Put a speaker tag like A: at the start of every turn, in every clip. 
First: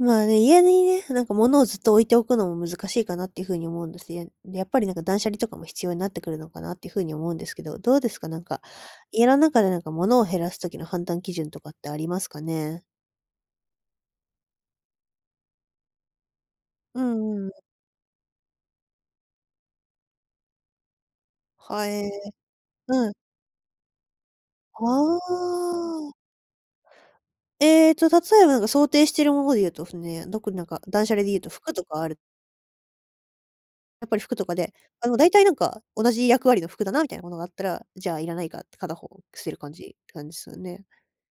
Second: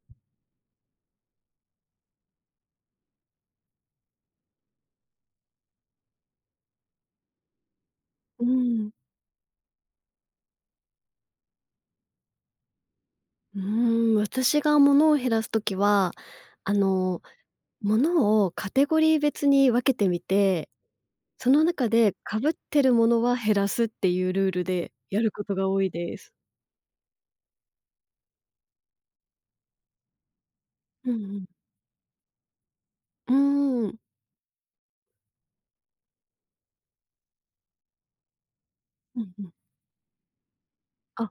A: まあね、家にね、なんか物をずっと置いておくのも難しいかなっていう風に思うんです。いえやっぱりなんか断捨離とかも必要になってくるのかなっていう風に思うんですけど、どうですか？な
B: う
A: ん
B: ー
A: か。
B: ん。
A: 家の中でなんか物を減らす時の判断基準とかってありますかね？
B: うーん、私が物を減らす時は、あ
A: うん
B: の
A: うんうん。
B: 物をカテゴリー別に分けてみて、その
A: は
B: 中
A: え、
B: でかぶってる
A: うん。
B: 物は減らすっていうルールで
A: は
B: やることが多い
A: あ。
B: です。
A: ええと、例えばなんか想定しているもので言うとすね、特になんか断
B: うん
A: 捨
B: う
A: 離で言う
B: ん。
A: と、服とかある
B: うーん。
A: やっぱり服とかで、あの、だいたいなんか、同じ役割の服だな、みたいなものがあったら、じゃいらないかって片方
B: うんう
A: 捨て
B: ん。
A: る感じって感じっすよね。
B: あ、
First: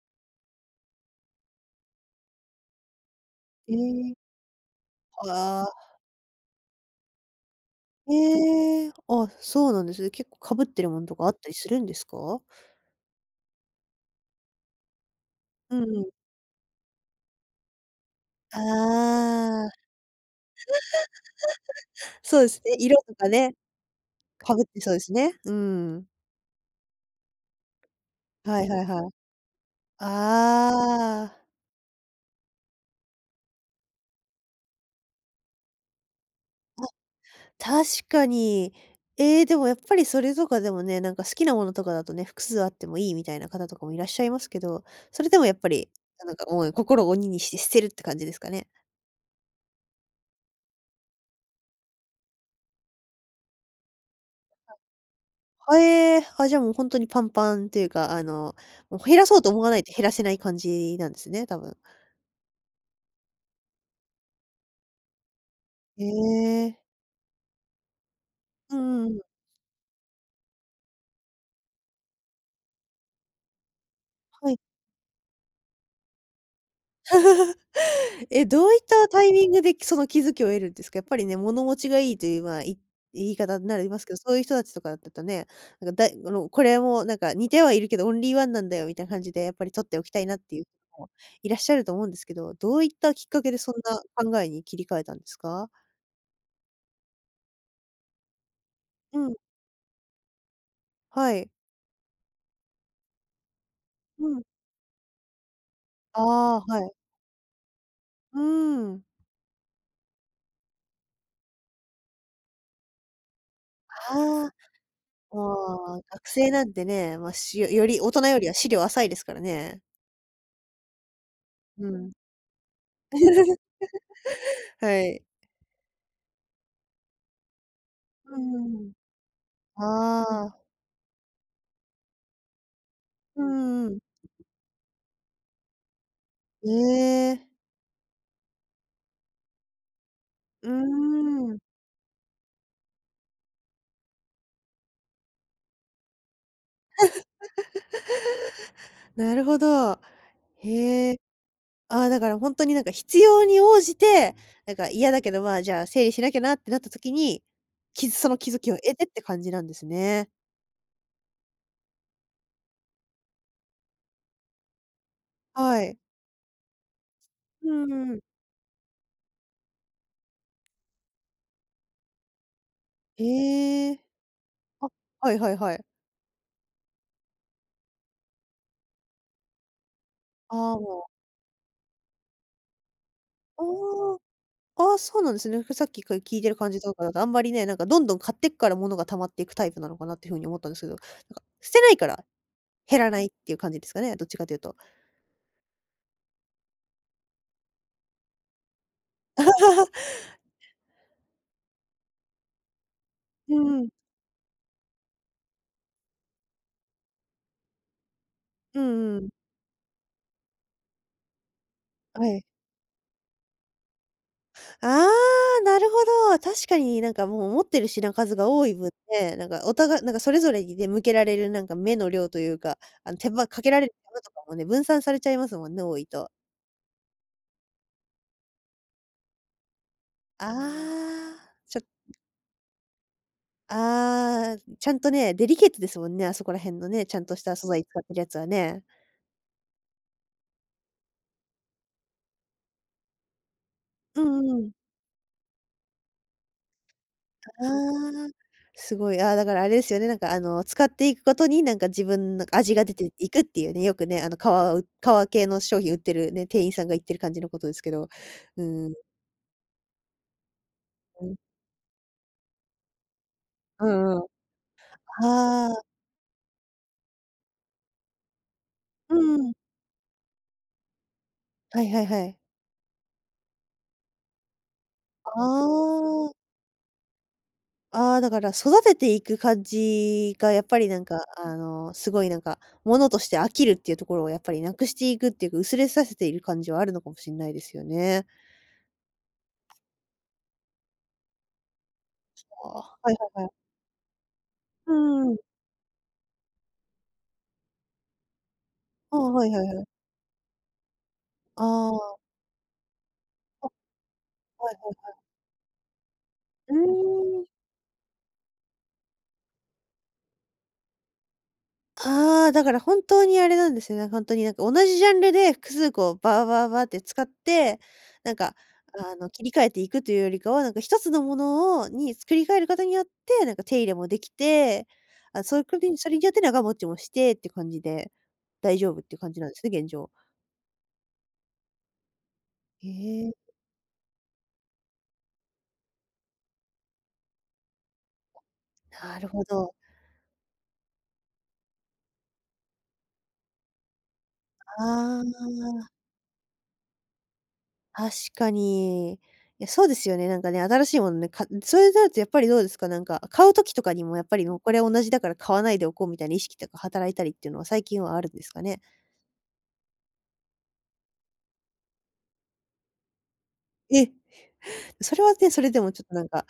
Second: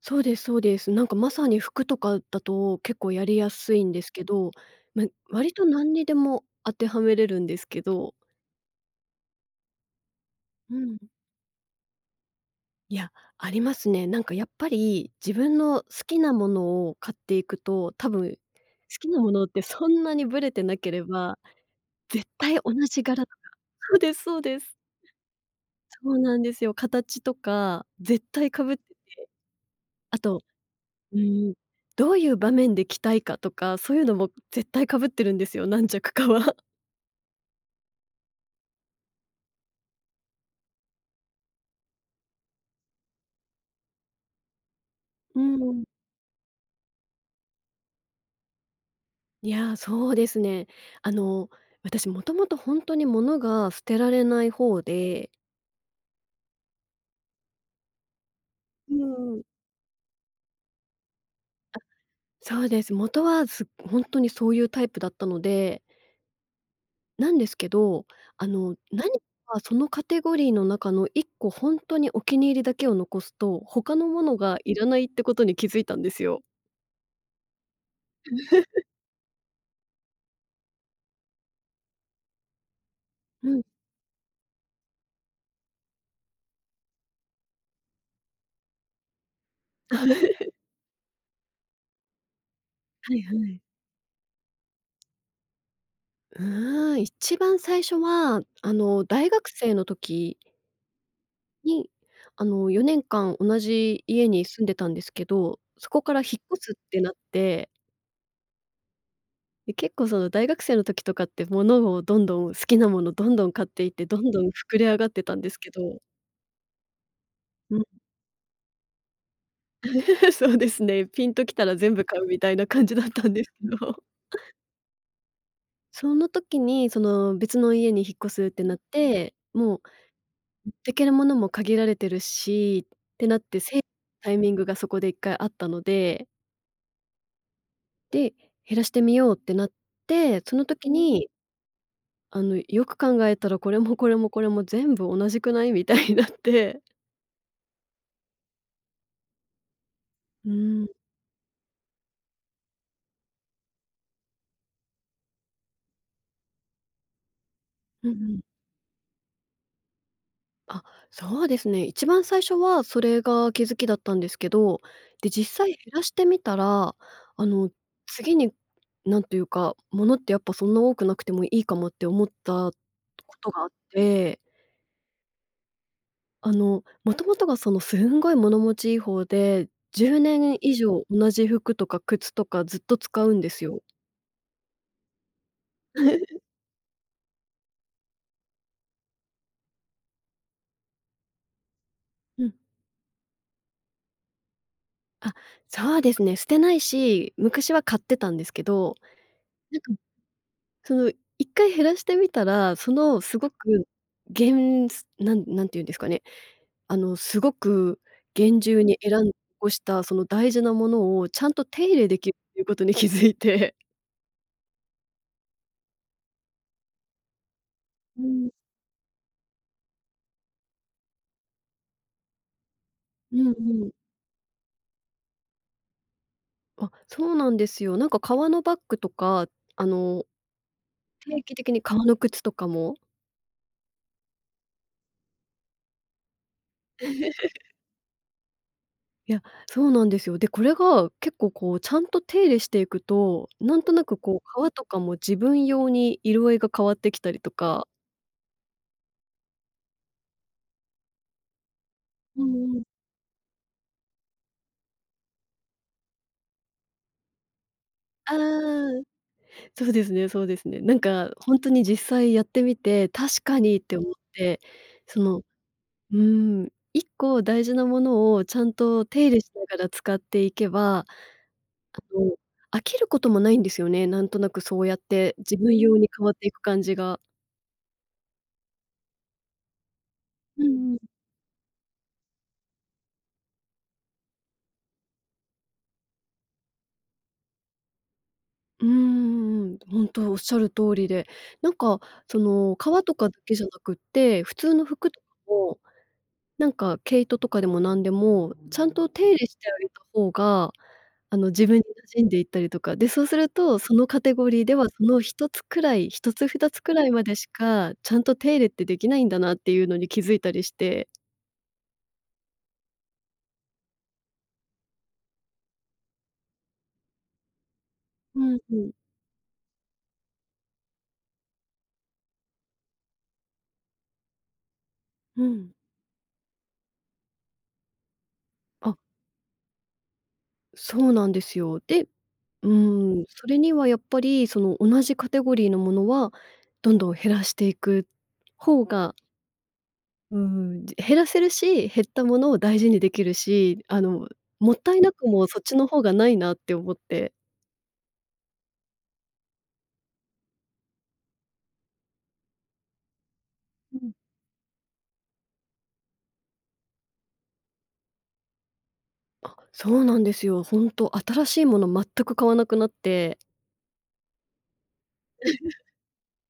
B: そうですそうです。なんかまさに服とかだと、結構やりやす
A: え
B: いんです
A: え。
B: けど。ま、割
A: あ
B: と何
A: あ。
B: にでも当てはめれるんですけど。
A: ええ、あ、そうなんですね。結構かぶっ
B: う
A: てる
B: ん。
A: ものとかあったりするんですか？
B: いや、ありますね。なんかやっぱり自分
A: う
B: の好
A: んうん。
B: きな物を買っていくと、多分、好きな物って
A: ああ。
B: そんなにぶれてなければ、絶
A: そうで
B: 対
A: す
B: 同
A: ね、色
B: じ
A: と
B: 柄
A: かね。
B: そうですそう
A: か
B: で
A: ぶっ
B: す。
A: てそうですね、う
B: そ
A: ん。
B: うなんですよ。形とか、絶対
A: は
B: か
A: い
B: ぶって
A: はいはい。
B: て。あと、う
A: ああ。
B: ーん、どういう場面で着たいかとか、そういうのも絶対かぶってるんですよ、何着かは。
A: あ。確かに。ええ、でもやっぱりそれとかでもね、なんか好きなものとかだとね、複数あってもいいみたいな方とかもいらっしゃいますけど、それで
B: う
A: もやっぱ
B: ん。
A: りなんかもう、心を鬼にして捨てるって感じですかね。
B: いや、そうですね。あの、私もともとほんとに物が捨てられない
A: はい。
B: 方で。
A: はえ、あ、じゃあもうほんとにパンパンっていうか、あの、
B: う
A: もう、減ら
B: んう
A: そう
B: ん。
A: と思わないと減らせない感じなんですね、多分。
B: あ、そうです。元は、す本当にそういうタイプだったので。
A: へえ。
B: なんですけど、あ
A: う
B: の、
A: んうん
B: 何
A: うん。
B: かそのカテゴリーの中の1個ほんとにお気に入りだけを残すと、他のもの
A: はい。
B: がいらないってことに気づいたんですよ。
A: え、どういっ たタイミングで、その気付きを得るんですか？やっぱりね、物持ちがいいという、まあ、い言い
B: う
A: 方
B: ん。
A: になりますけど、そういう人たちとかだったとね、なんか、だいあの、これもなんか似てはいるけど、オンリーワンなんだよみたいな感じでやっぱり取っておきたいなっ ていう人もいらっしゃると思うんですけど。どういった
B: はい
A: きっ
B: は
A: かけで、
B: い。
A: そんな考えに切り替えたんですか？
B: うーん。一番最初は、あの、
A: う
B: 大
A: ん。
B: 学生の時
A: はい。
B: に、あの、4年間同じ家
A: うん。
B: に住んでたんですけど、そこから引っ
A: あ
B: 越す
A: あ、は
B: っ
A: い。
B: てなって。
A: うーん。
B: で、結構、その大学生の時とかって、ものをどんどん好きなものどんどん買っていって、どんどん
A: ああ。
B: 膨れ上がってたん
A: ま
B: ですけど。
A: あ、学生なんてね、ま、しよ
B: うん。
A: より大人よりは思慮浅いですからね。
B: そうですね、ピンときたら
A: う
B: 全部
A: ん。
B: 買うみたいな感じだったんですけど。
A: はい。
B: その時に、その、別の家に引っ越
A: う
B: すっ
A: んう
B: てな
A: ん
B: っ
A: うん。
B: て、もう、
A: ああ。
B: 持ってける物も限られてるしってなっ
A: うん
B: て、
A: う
B: せ、
A: んうん。
B: タイミングがそこで1回あったので。
A: ええ。
B: で、減らしてみようってなって、その
A: うー
B: 時に。
A: ん。
B: あの、よく考えたら、これも、これも、これも全部同じくない、みたいになって。
A: なるほど。
B: うーん。
A: へえ。あ、だからほんとになんか必要に応じて、なんか嫌だけど、ま、じゃ、整理しなきゃなってなった時に、
B: うん
A: き
B: う
A: すその
B: ん。
A: 気付きを得てって感じなんですね。
B: あ、そうですね。一番最初はそれが気付きだったんですけど、で、実際減
A: はい。
B: らしてみたら、あの
A: うん。
B: 次に何というか、物ってやっぱ、そんな多くなくてもいいかもって思ったことがあっ
A: へえ。
B: て。
A: あ、はいはいはい。
B: あの元々がそのすんごい、物持ちいい方で、じゅうね
A: あ
B: ん以
A: あ、もう。
B: 上同じ服とか靴とかずっと使うんで
A: あ
B: すよ。
A: あ。あ、そうなんですね。ふさっきから聞 いてる感じとかだとあんまりね、なんかどんどん買ってくから物が溜まっていくタイプなのかなっていう風に思ったんですけど、なんか捨てないから、
B: うん。
A: 減らないっていう感じですかね、どっちかというと。
B: あ、そうですね。捨てないし、昔は買ってたんですけど、なんか、その一回減らしてみたら、そのすご
A: うー
B: く、
A: ん。
B: げんすなん何てゆんですかね、あのすごく厳
A: う
B: 重
A: ん
B: に
A: うんう
B: 選ん
A: ん
B: ごした、その大事な物をちゃんと手入れで
A: は
B: きる
A: い。
B: っていうことに気付いて。
A: ああ、なるほど。確かになんかもう、持ってる品
B: う
A: 数が
B: ん。
A: 多い分ね、なんかお互なんかそれぞれにね、向けられるなんか目の量というか、あの手
B: う
A: 間
B: ん
A: かけら
B: う
A: れ
B: ん。
A: る手間とかもね、分散されちゃいますもんね、多いと。
B: あ、そうなんですよ。なんか革のバッグとか、あの
A: あ
B: 定
A: あ。
B: 期的
A: ちょ
B: に
A: っ
B: 革の靴とかも
A: ああ、ちゃんとね、デリケートですもんね、あそこら辺のね、ちゃんとした素 材使ってるやつはね。
B: いや、そうなんですよ。で、これが、結構こう、ちゃんと手入れしていくと、なんとなく
A: う
B: こ
A: ん
B: う、
A: うんう
B: 革
A: ん。
B: とかも自分用に色合いが変わってきたり
A: た
B: とか。
A: ああ、すごい。ああ、だからあれですよね、なんかあの、使っていくことになんか、自分
B: う
A: の味
B: んうん。
A: が出ていくっていうね、よくね、あの革う革系の商品売ってるね、店員さんが言ってる感じのことですけど、
B: ああ、
A: うん。
B: そうですねそうですね。なん
A: う
B: か、
A: ん。
B: ほんとに実際やってみて「確かに」っ
A: う
B: て思っ
A: んうん。は
B: て、その
A: あ。
B: うん、1個大事なものをちゃんと
A: う
B: 手入れし
A: ん。
B: ながら使っていけば、あ
A: はいはいは
B: の、
A: い。
B: 飽きることもないんですよね。なんとなくそうやって、
A: あ
B: 自分用に変わ
A: あ。
B: っていく感じが。
A: ああ、だから育てていく感じがや
B: う
A: っぱり
B: んう
A: な
B: ん。
A: んか、あの、すごいなんか、物として飽きるっていうところをやっぱりなくしていくっていうか、薄れさせている感じはあるのかもしんないですよね。
B: うーん、ほんとおっしゃる通りで、なんか、そ
A: つあ、
B: の、
A: は
B: 革と
A: い
B: かだ
A: はいはい。
B: けじゃなくって、普通の
A: う
B: 服とか
A: ん。
B: も、なんか毛糸とかでもなんでも、ちゃんと
A: あ
B: 手
A: あ、
B: 入れ
A: はい
B: し
A: はい
B: てあ
A: はい。
B: げた方が、あの、自分に馴
A: ああ。
B: 染んでいったりとか。で、そうする
A: あ。
B: と、そのカテゴリー
A: は
B: で
A: いは
B: は
A: い
B: そ
A: はい。
B: の1つくらい、1つふた
A: う
B: つくらいまで
A: ーん。
B: しか、ちゃんと手入れってできないんだなっていうのに気づいたりして。
A: ああ、だから本当にあれなんですよね、ほんとになんか同じジャンルで複数個バーバーバーって使って、なん
B: う
A: か、
B: んうん。
A: ああの、切り替えていくというよりかは、なんか1つのものをに作り変える事によって、なんか手入れもできて、あ、
B: う
A: そう、
B: ん。
A: くびんそれによって長持ちもしてって感じで、大丈
B: あ。
A: 夫っていう感じなんですね、現状。
B: そうなんですよ。で、う
A: へ
B: ーん、
A: え。
B: それにはやっぱり、その、同じカテゴリーのものは、どんどん減らしていく方が
A: なるほど。
B: うーん、じ減らせるし、減ったものを大事にできるし、あの、もったいな
A: あ
B: くも、そっちの
A: あ。
B: 方がないなって思って。
A: 確かに。いや、そうですよね、なんかね、新しいものね、かん、そういうなるとやっぱりどうですか？なんか買う時とかに
B: うん。
A: も、やっぱりもうこれは同じだから買わないでおこう、みたいな意識とか働いたりっていうのは最近はあるんですかね？
B: あ、そうなんですよ。ほんと、新しいもの全く買わなくなって。
A: え！それはね、それで もちょっとなんか、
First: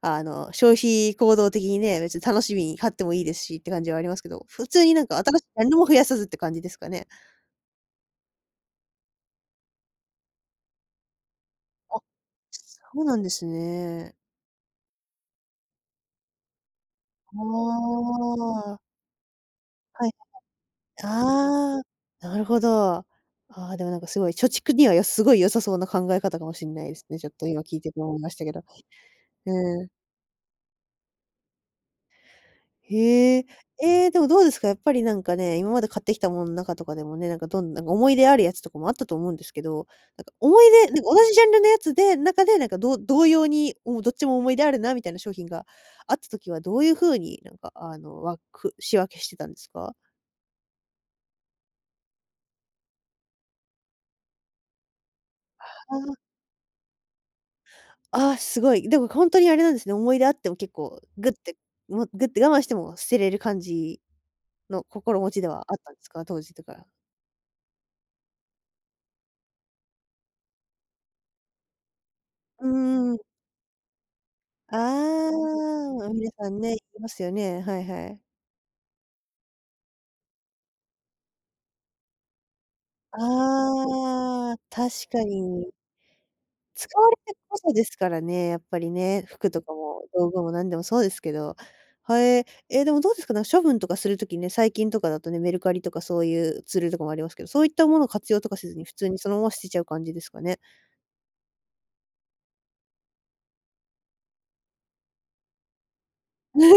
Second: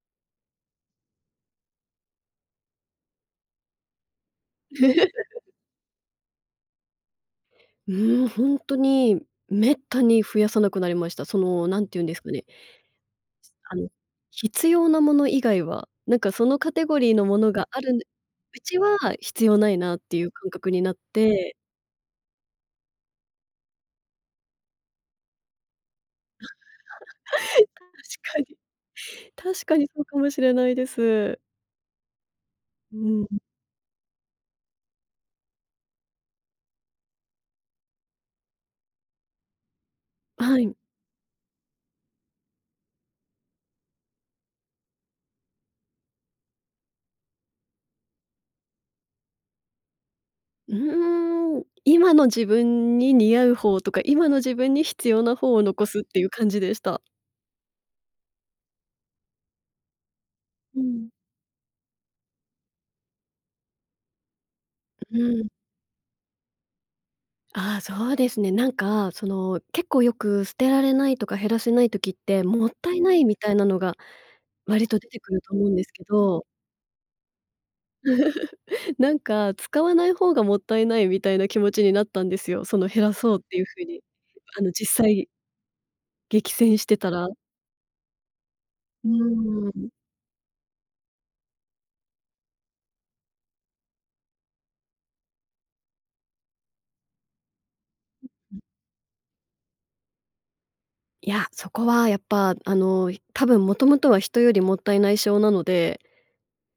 A: あの消費行動的にね、別に楽しみに買ってもいいですしって感じはありますけど、普通になんか、新しい、なんにも増やさずって感じですかね？
B: うーん。ほんとに、滅多に増やさなくなりました。その何て
A: あ、
B: 言うんですかね
A: そうなんです
B: あの、
A: ね。
B: 必要なもの以外は、なんかそのカテゴリーのも
A: は
B: のがあるんう
A: あ。
B: ちは必要ないなっ
A: はい。
B: ていう感覚になって
A: ああ、なるほど。ああ、でもなんかすごい貯蓄にはすごい良さそうな考え方かも しんないですね。ちょっと今聞いてて思いまし
B: 確か
A: たけ
B: に。
A: ど。
B: 確か
A: う
B: に
A: ん。
B: そうかもしれないです。うん。
A: へえ。ええ、でもどうですか？やっぱりなんかね、今まで買ってきたものの中とかでもね、なんかどんなんか思い出あるやつとかもあったと思うんですけど。なんか思
B: は
A: い
B: い。
A: 出、なんか同じジャンルのやつで中でなんかどう同様に、もうどっちも思い出あるなみたいな商品があった時はどういう風になんかあのわく仕分けしてたんですか？
B: うーん、今の自分に似合う方とか、今の自分に必要な方を残すっ
A: あ。
B: ていう感じでした。
A: ああ、すごい。でもほんとにあれなんですね。思い出あっても結
B: う
A: 構
B: ん。
A: グって、もうグって我慢しても捨てれる感じの
B: う
A: 心持ち
B: ん。
A: ではあったんですか？当時とか。
B: あ、そうですね。なんか、その結構よく捨てられないとか減らせない時っても
A: う
B: ったいな
A: ーん。
B: いみたいなのが
A: あ
B: 割と出てくると思うんですけ
A: あ、あ、皆
B: ど。
A: さんね、いってますよね。はいはい。
B: なんか、使わない方がもったいないみたいな気持ちになったんですよ。その減らそうっていう風に、
A: ああ、
B: あの、
A: 確
B: 実
A: か
B: 際。
A: に。
B: 激戦して
A: 使わ
B: た
A: れ
B: ら。
A: てることですからね、やっぱり
B: う
A: ね、服と
B: ー
A: か
B: ん。
A: も道具も何でもそうですけど。はえ、え、でもどうですかね、処分とかするときね、最近とかだとね、メルカリとかそういうツールとかもありますけど、そういったものを活用とか
B: ん、ん。
A: せずに普通にそのまま捨てちゃう感じですかね？
B: いや、そこはやっぱ、あのひ多分もともとは人よりもったいない性なので、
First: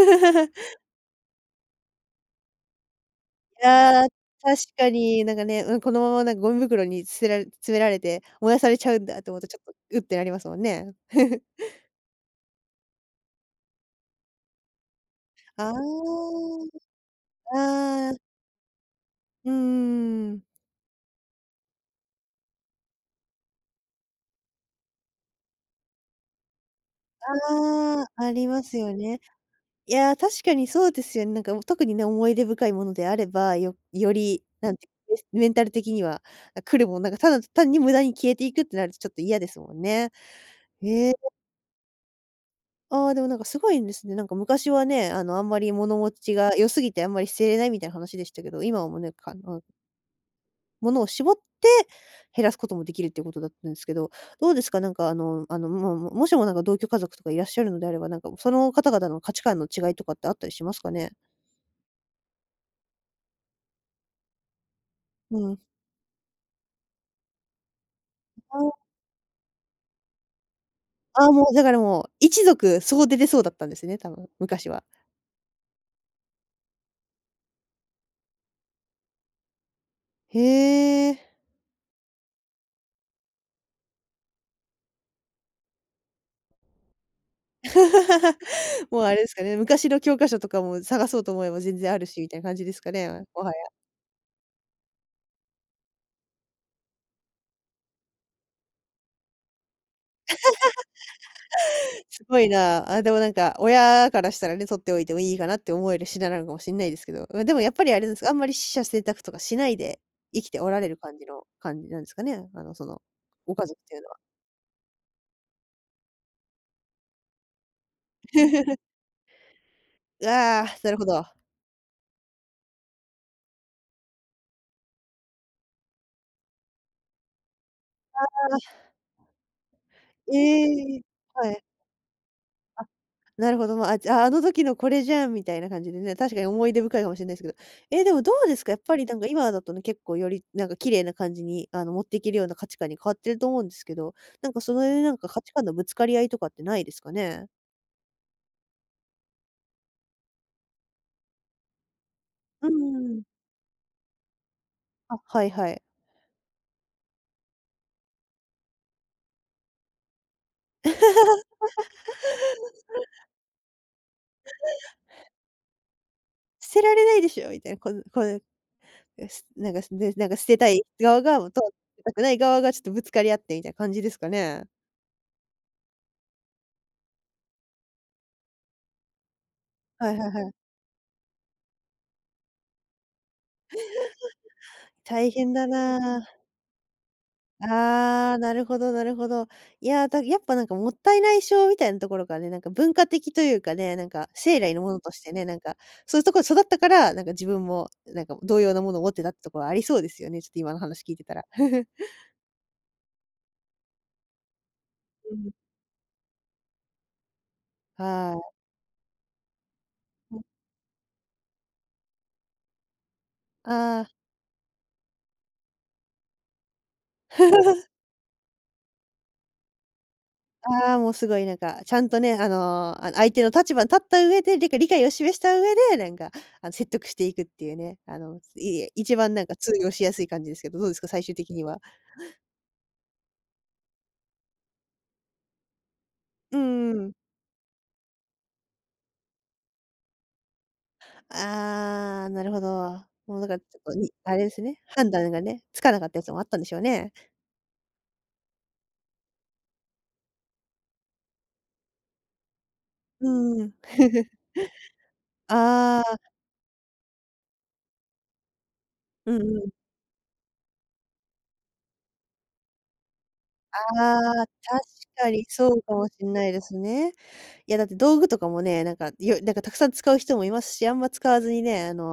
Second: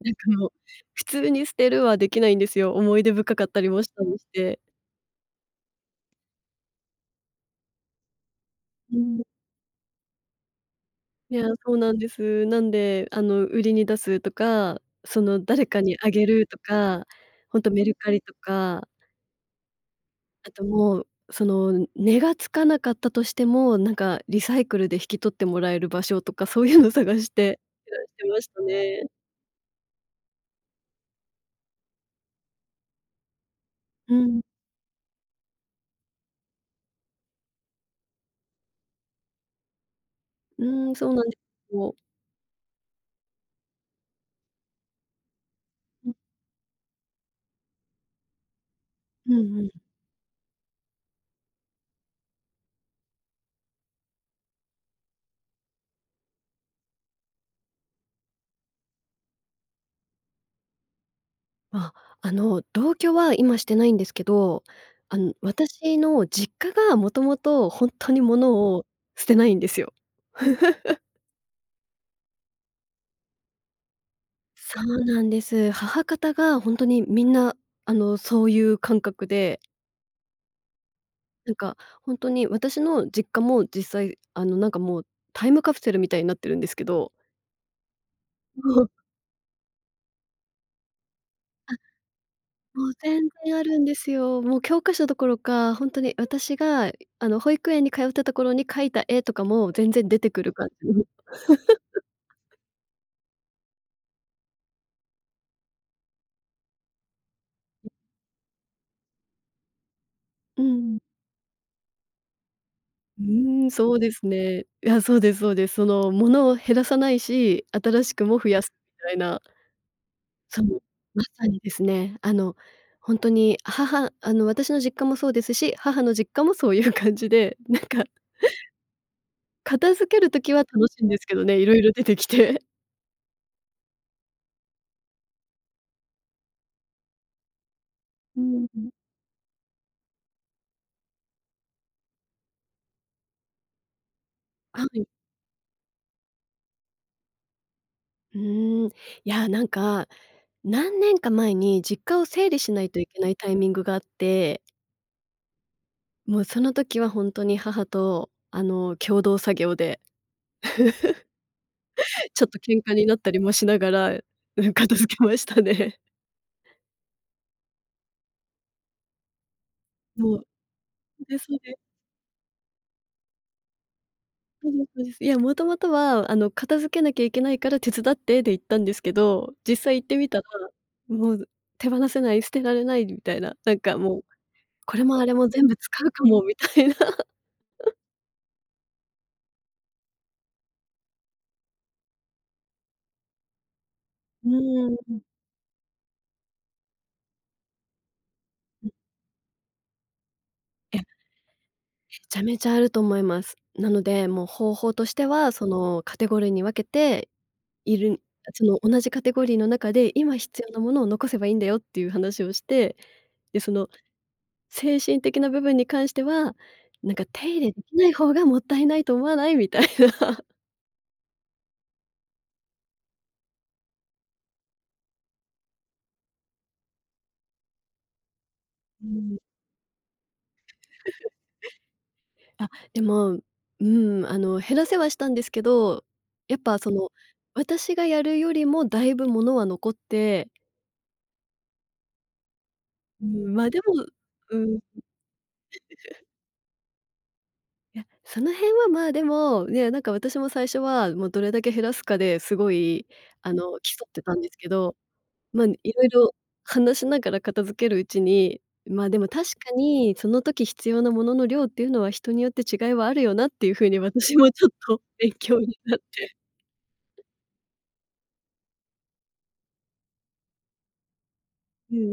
B: なんかもう、普通に捨てるはできないんですよ。思い出深かったりもした
A: ああ、
B: りして。
A: 確かになんかね、うん、このままなんかゴミ袋に捨てられ詰められて燃やされちゃ
B: う
A: うん
B: ん。
A: だと思うと、ちょっとうってなりますもんね。
B: い や、そうなんです。なんであの売りに出すとか、その誰
A: あ
B: かにあげるとか、ほんとメル
A: あ、
B: カ
A: あ。
B: リとか。
A: うーん。
B: あともう、その値が付かなかったとしても、なんかリサイクルで引き取ってもらえる場所とかそういうのを探してみた
A: ああ、
B: りし
A: あ
B: ま
A: り
B: し
A: ま
B: た
A: すよ
B: ね。
A: ね。いや、確かにそうですよね。なんか特にね、思い出深いものであれば、よよ
B: うん。
A: りなんか、うしメンタル的にはなんか来るもんなんかただ単に無駄に消えていくってなるとちょっと嫌ですもんね。
B: うん、
A: へ
B: そ
A: え。
B: うなんでうお。
A: ああ、でもなんかすごいんですね。なんか昔はね、あのあんまり物持
B: ん。
A: ちが良すぎてあんまり捨てれないみたいな話でしたけど、今もね、
B: う
A: か
B: ん
A: な
B: うん。
A: ものを絞って減らすこともできるっていうことだったんですけど、どうですか、なんかあのあの、もう、ももしもなんか、同居家族とかいらっしゃるのであれば、なんか、その方々の価値観の違いとかって、あったりしますかね？
B: あ、あの同居は今してないんですけど、あん、
A: うん。
B: 私の実家が、もともと本当に
A: あ
B: 物
A: あ。
B: を、捨てないんですよ。
A: ああもうだから、もう一族、総出でそうだったんですね、多分、昔
B: そ
A: は。
B: うなんです。母方が、本当にみんなあの、そうゆう感覚で。
A: へえ。
B: なんか本当に、私の実家も実際、あのなんかもう、タイムカプセルみたいになってるんですけど。
A: もうあれですかね、昔の教科書とかも、探そうと思えば
B: あ、
A: 全然あるし、みたいな感じです
B: も
A: か
B: う
A: ねえ、
B: 全
A: もは
B: 然あ
A: や。
B: るんですよ。もう教科書どころか、本当に私が、い、あの保育園に通ったところに描いた絵とかも、全然出てくるかん
A: すごいな。あ、でもなんか親からしたらね、取っておいてもいいかな、って思える品なのかもしんないですけど、まあでもやっぱりあれですか、あんまり取捨選択とかしないで、生きて
B: う
A: おられる
B: ん。
A: 感じの感じなんですかね、あの、その、
B: う
A: ご
B: ー
A: 家
B: ん、
A: 族っ
B: そ
A: て
B: う
A: いうの
B: で
A: は。
B: すね。いや、そうですそうです、その、物を減らさないし、新しくも増やす、みたいな。
A: う
B: そ
A: あ、
B: う、
A: なるほ
B: ま
A: ど。
B: さにですね、あの本当に母あの私の実家もそうですし、母の実家もそういう感じで、なんか
A: ああ。
B: 片付ける時は楽
A: え
B: し
A: え、
B: いんですけど
A: は
B: ね、
A: い。
B: 色々出てきて。
A: あ、なるほど、ま、あ、じゃあ、あの時のこれじゃんみたいな感じでね、確かに思い出深いかもしんないですけど、え、でもど
B: う
A: うですか？やっ
B: ん。
A: ぱりなんか今だとね、結構よりなんか綺麗な感じに、あの、持っていけるような価値観に変わってると思うんですけど、なんかその
B: は
A: 辺
B: い。
A: なんか、価値観のぶつかり合いとかってないですかね？
B: うーん。いや、なんか、何年か前に実家を整理
A: う
B: しない
A: ん
B: とい
A: う
B: け
A: ん。
B: ないタイミングがあって。
A: あ、はいはい。
B: もうその時は本当に母と、あの、共同作業で。ちょっと喧嘩になっ たりもしながら、うん、片付けましたね。
A: 捨てられないでしょ、みたいな、こぬこう、なすなんかすねなん
B: も
A: か
B: うそ
A: 捨てたい側
B: うで
A: が、
B: すそう
A: と、捨
B: です。
A: てたくない側がちょっとぶつかり合ってみたいな感じですかね。
B: そうですそうです。いや、もともとは、あの「片付けなきゃいけないから手伝って」で行ったんですけど、実際行っ
A: は
B: て
A: い
B: み
A: はい
B: た
A: は
B: ら、
A: い。
B: もう、手放せない、捨てられないみたいな、なんかもう 「これもあ
A: 大
B: れも
A: 変だ
B: 全部使うか
A: な。
B: も」みたいな。
A: ああ、なるほどなるほど。いや、だか、やっぱなんかもったいない症、みたいなところからね、なんか文化的というかね、なんか、
B: う
A: 生来のも
B: ー
A: のと
B: ん。
A: してねなんか、そういうところで育ったから、なんか自分も、なんか、同様の
B: うん。
A: ものを持ってたってところはありそうですよね、ちょっと今の
B: い
A: 話
B: や。
A: 聞いてたら。
B: めちゃめちゃあると思います。なのでもう方法として
A: うん。
B: は、その、カテゴリーに分けて、いるんあっ
A: ああ。
B: ちの同じカテゴリーの中で今
A: うん。
B: 必要なものを残せばいいんだよっていう話をして、で、その、
A: ああ。
B: 精神的な部分に関しては、なんか「手入れで きない方がもったいないと思わない？」みたいな。
A: ああ、もうすごいなんか、ちゃんとね、あのあの相手の立場に立った上で、りか理解を示した上で、なんか、あの、説得していくっていうね、あの、いいえ、
B: う
A: 一番
B: ん。
A: なんか通用しやすい感じですけど、どうですか？最終的には。
B: あ、でも、うん。あの、減らせはしたんですけど、や
A: う
B: っ
A: ん
B: ぱそ
A: うんう
B: の、
A: ん。
B: 私がやるよりもだいぶ物は残って
A: ああ、なるほど。
B: う
A: もうだ
B: ん、
A: からち
B: ま、
A: ょ
B: で
A: っと、
B: も、
A: にあれで
B: う
A: す
B: ん。
A: ね、判断がね、つかなかったや つもあったんでしょうね。
B: いや、その辺はまあでも、ね、なんか私も最初はもうどれだけ減らすかですごいあ
A: うーん。
B: の競ってた んですけど、ま、
A: あ
B: 色
A: あ。
B: 々話しながら片付けるうちに、まあでも
A: う
B: 確
A: んうん。
B: かに、その時必要なものの量っていうのは人によって違いはあるよなっていう風に
A: あ
B: 私
A: あ、
B: もちょっ
A: 確
B: と
A: か
B: 勉
A: に
B: 強
A: そ
B: に
A: うか
B: なっ
A: もしん
B: て。
A: ないですね。いやだって道具とかもね、なんかいよなんかたくさん使う人もいますし、あんま使わずにね、
B: う
A: あ
B: んう
A: の、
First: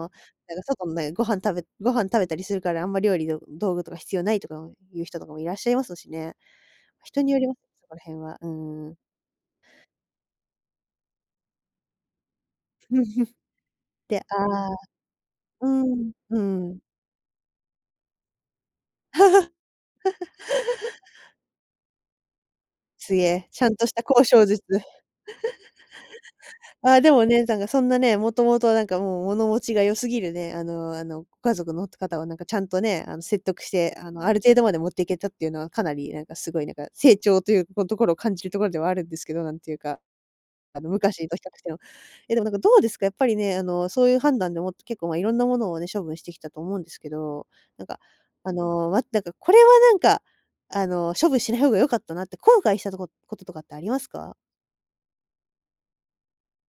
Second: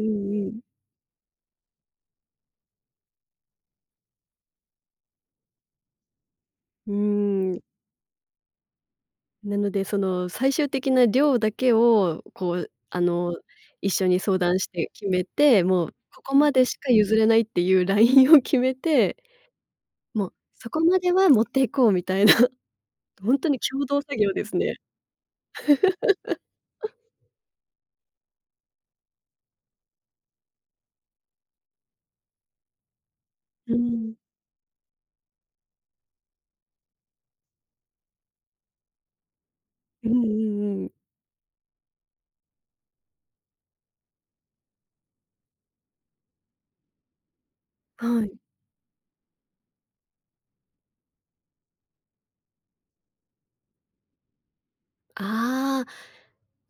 B: んう
A: なん
B: ん。
A: か外のねんご飯食べご飯食べたりするから、あんま料理の道具とか必要ないとか、うん、いう人とかもいらっしゃいますしね。
B: う
A: 人により
B: ー
A: まそ
B: ん。
A: こら辺は。うーん。
B: なので、その最終的な量だけをこうあの 一緒に
A: で、
B: 相談
A: あ
B: し
A: あ、
B: て決めて、
A: う
B: もう
A: ん
B: ここ
A: う
B: までし
A: ん。
B: か譲れないっていうラインを決めて、もうそこま では持っていこうみたいな。
A: すげ
B: ほん
A: え、
B: とに
A: ちゃん
B: 共
A: とし
B: 同
A: た
B: 作
A: 交
B: 業で
A: 渉
B: す
A: 術。
B: ね。
A: あ、でもね、なんかそんなね、もともとなんかもう物持ちが良すぎるね、あのあのご家族のと方はなんかちゃんとね、あの説得し
B: う
A: て、あ
B: ん。
A: の、ある程度まで持っていけたっていうのはかなりなんかすごいなんか成長というとこところ感じるところではあるんですけど、なんていうか、
B: うんう
A: あ
B: んう
A: の
B: ん。
A: 昔と比較しても。え、でもなんかどうですか？やっぱりね、あのそういう判断でもって結構まあいろんなものをね、処分してきたと思うんですけど、なんか
B: はい。
A: あの、ま、だかこれはなんかあの処分しない方が良かったなって後悔したとここととかってありますか？
B: ああ。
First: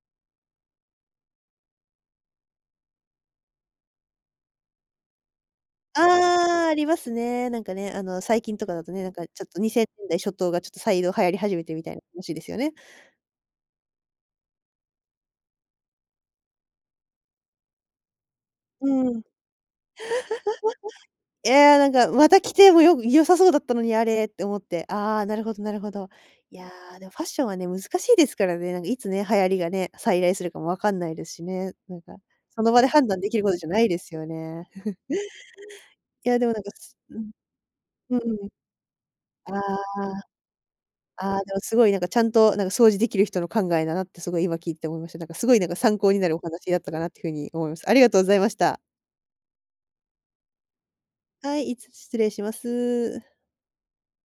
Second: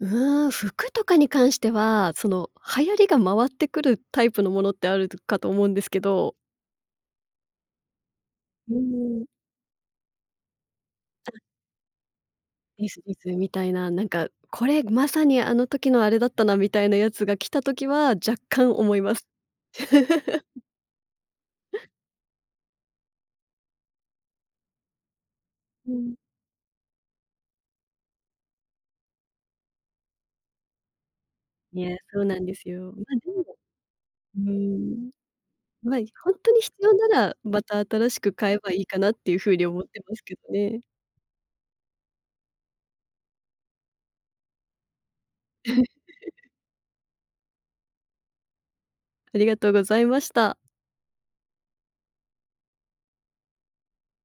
B: うーん、服とかに関しては、その流行りが回ってくるタイプのものってあるとかと思うんですけど。
A: ああ、ありますね。なんかね、あの、最近とか
B: うー
A: だとね、なんか
B: ん。
A: ちょっと2000年代初頭がちょっと再度流行り 始めてみたいな話ですよね。
B: みたいな、なんか、これまさにあの時のあれだったなみたいなやつが来た時は若干
A: うん。
B: 思いま す。うん。
A: え、「や、なんかまたきてもよぐ良さそうだったのにあれ」って思って、あ、なるほどなるほ
B: う
A: ど。
B: ん。
A: いや、でもファッションはね、難しいですからね、なんかいつね、流行りがね、再来するかもわかんないですしね。
B: に
A: な
B: え、
A: んか
B: そうなんで
A: そ
B: す
A: の場で
B: よ。
A: 判
B: ま、
A: 断で
B: で
A: きる
B: も
A: ことじゃないですよ
B: うー
A: ね。
B: ん。まい、
A: い
B: ほん
A: や、で
B: と
A: もな
B: に
A: んか、
B: 必要
A: すう
B: な
A: ん。
B: ら、また新
A: う
B: しく
A: ん。
B: 買えばいいかなっていう
A: あ
B: 風に思ってます
A: あ。
B: けどね。
A: あ、でもすごいなんかちゃんとなんか掃除できる人の考えだなってすごい今聞いて思いました。なんかすごいなんか参考になるお 話だったかなってふうに思います。ありがとうございました。
B: ありがとうございました。
A: はい、いつ失礼します。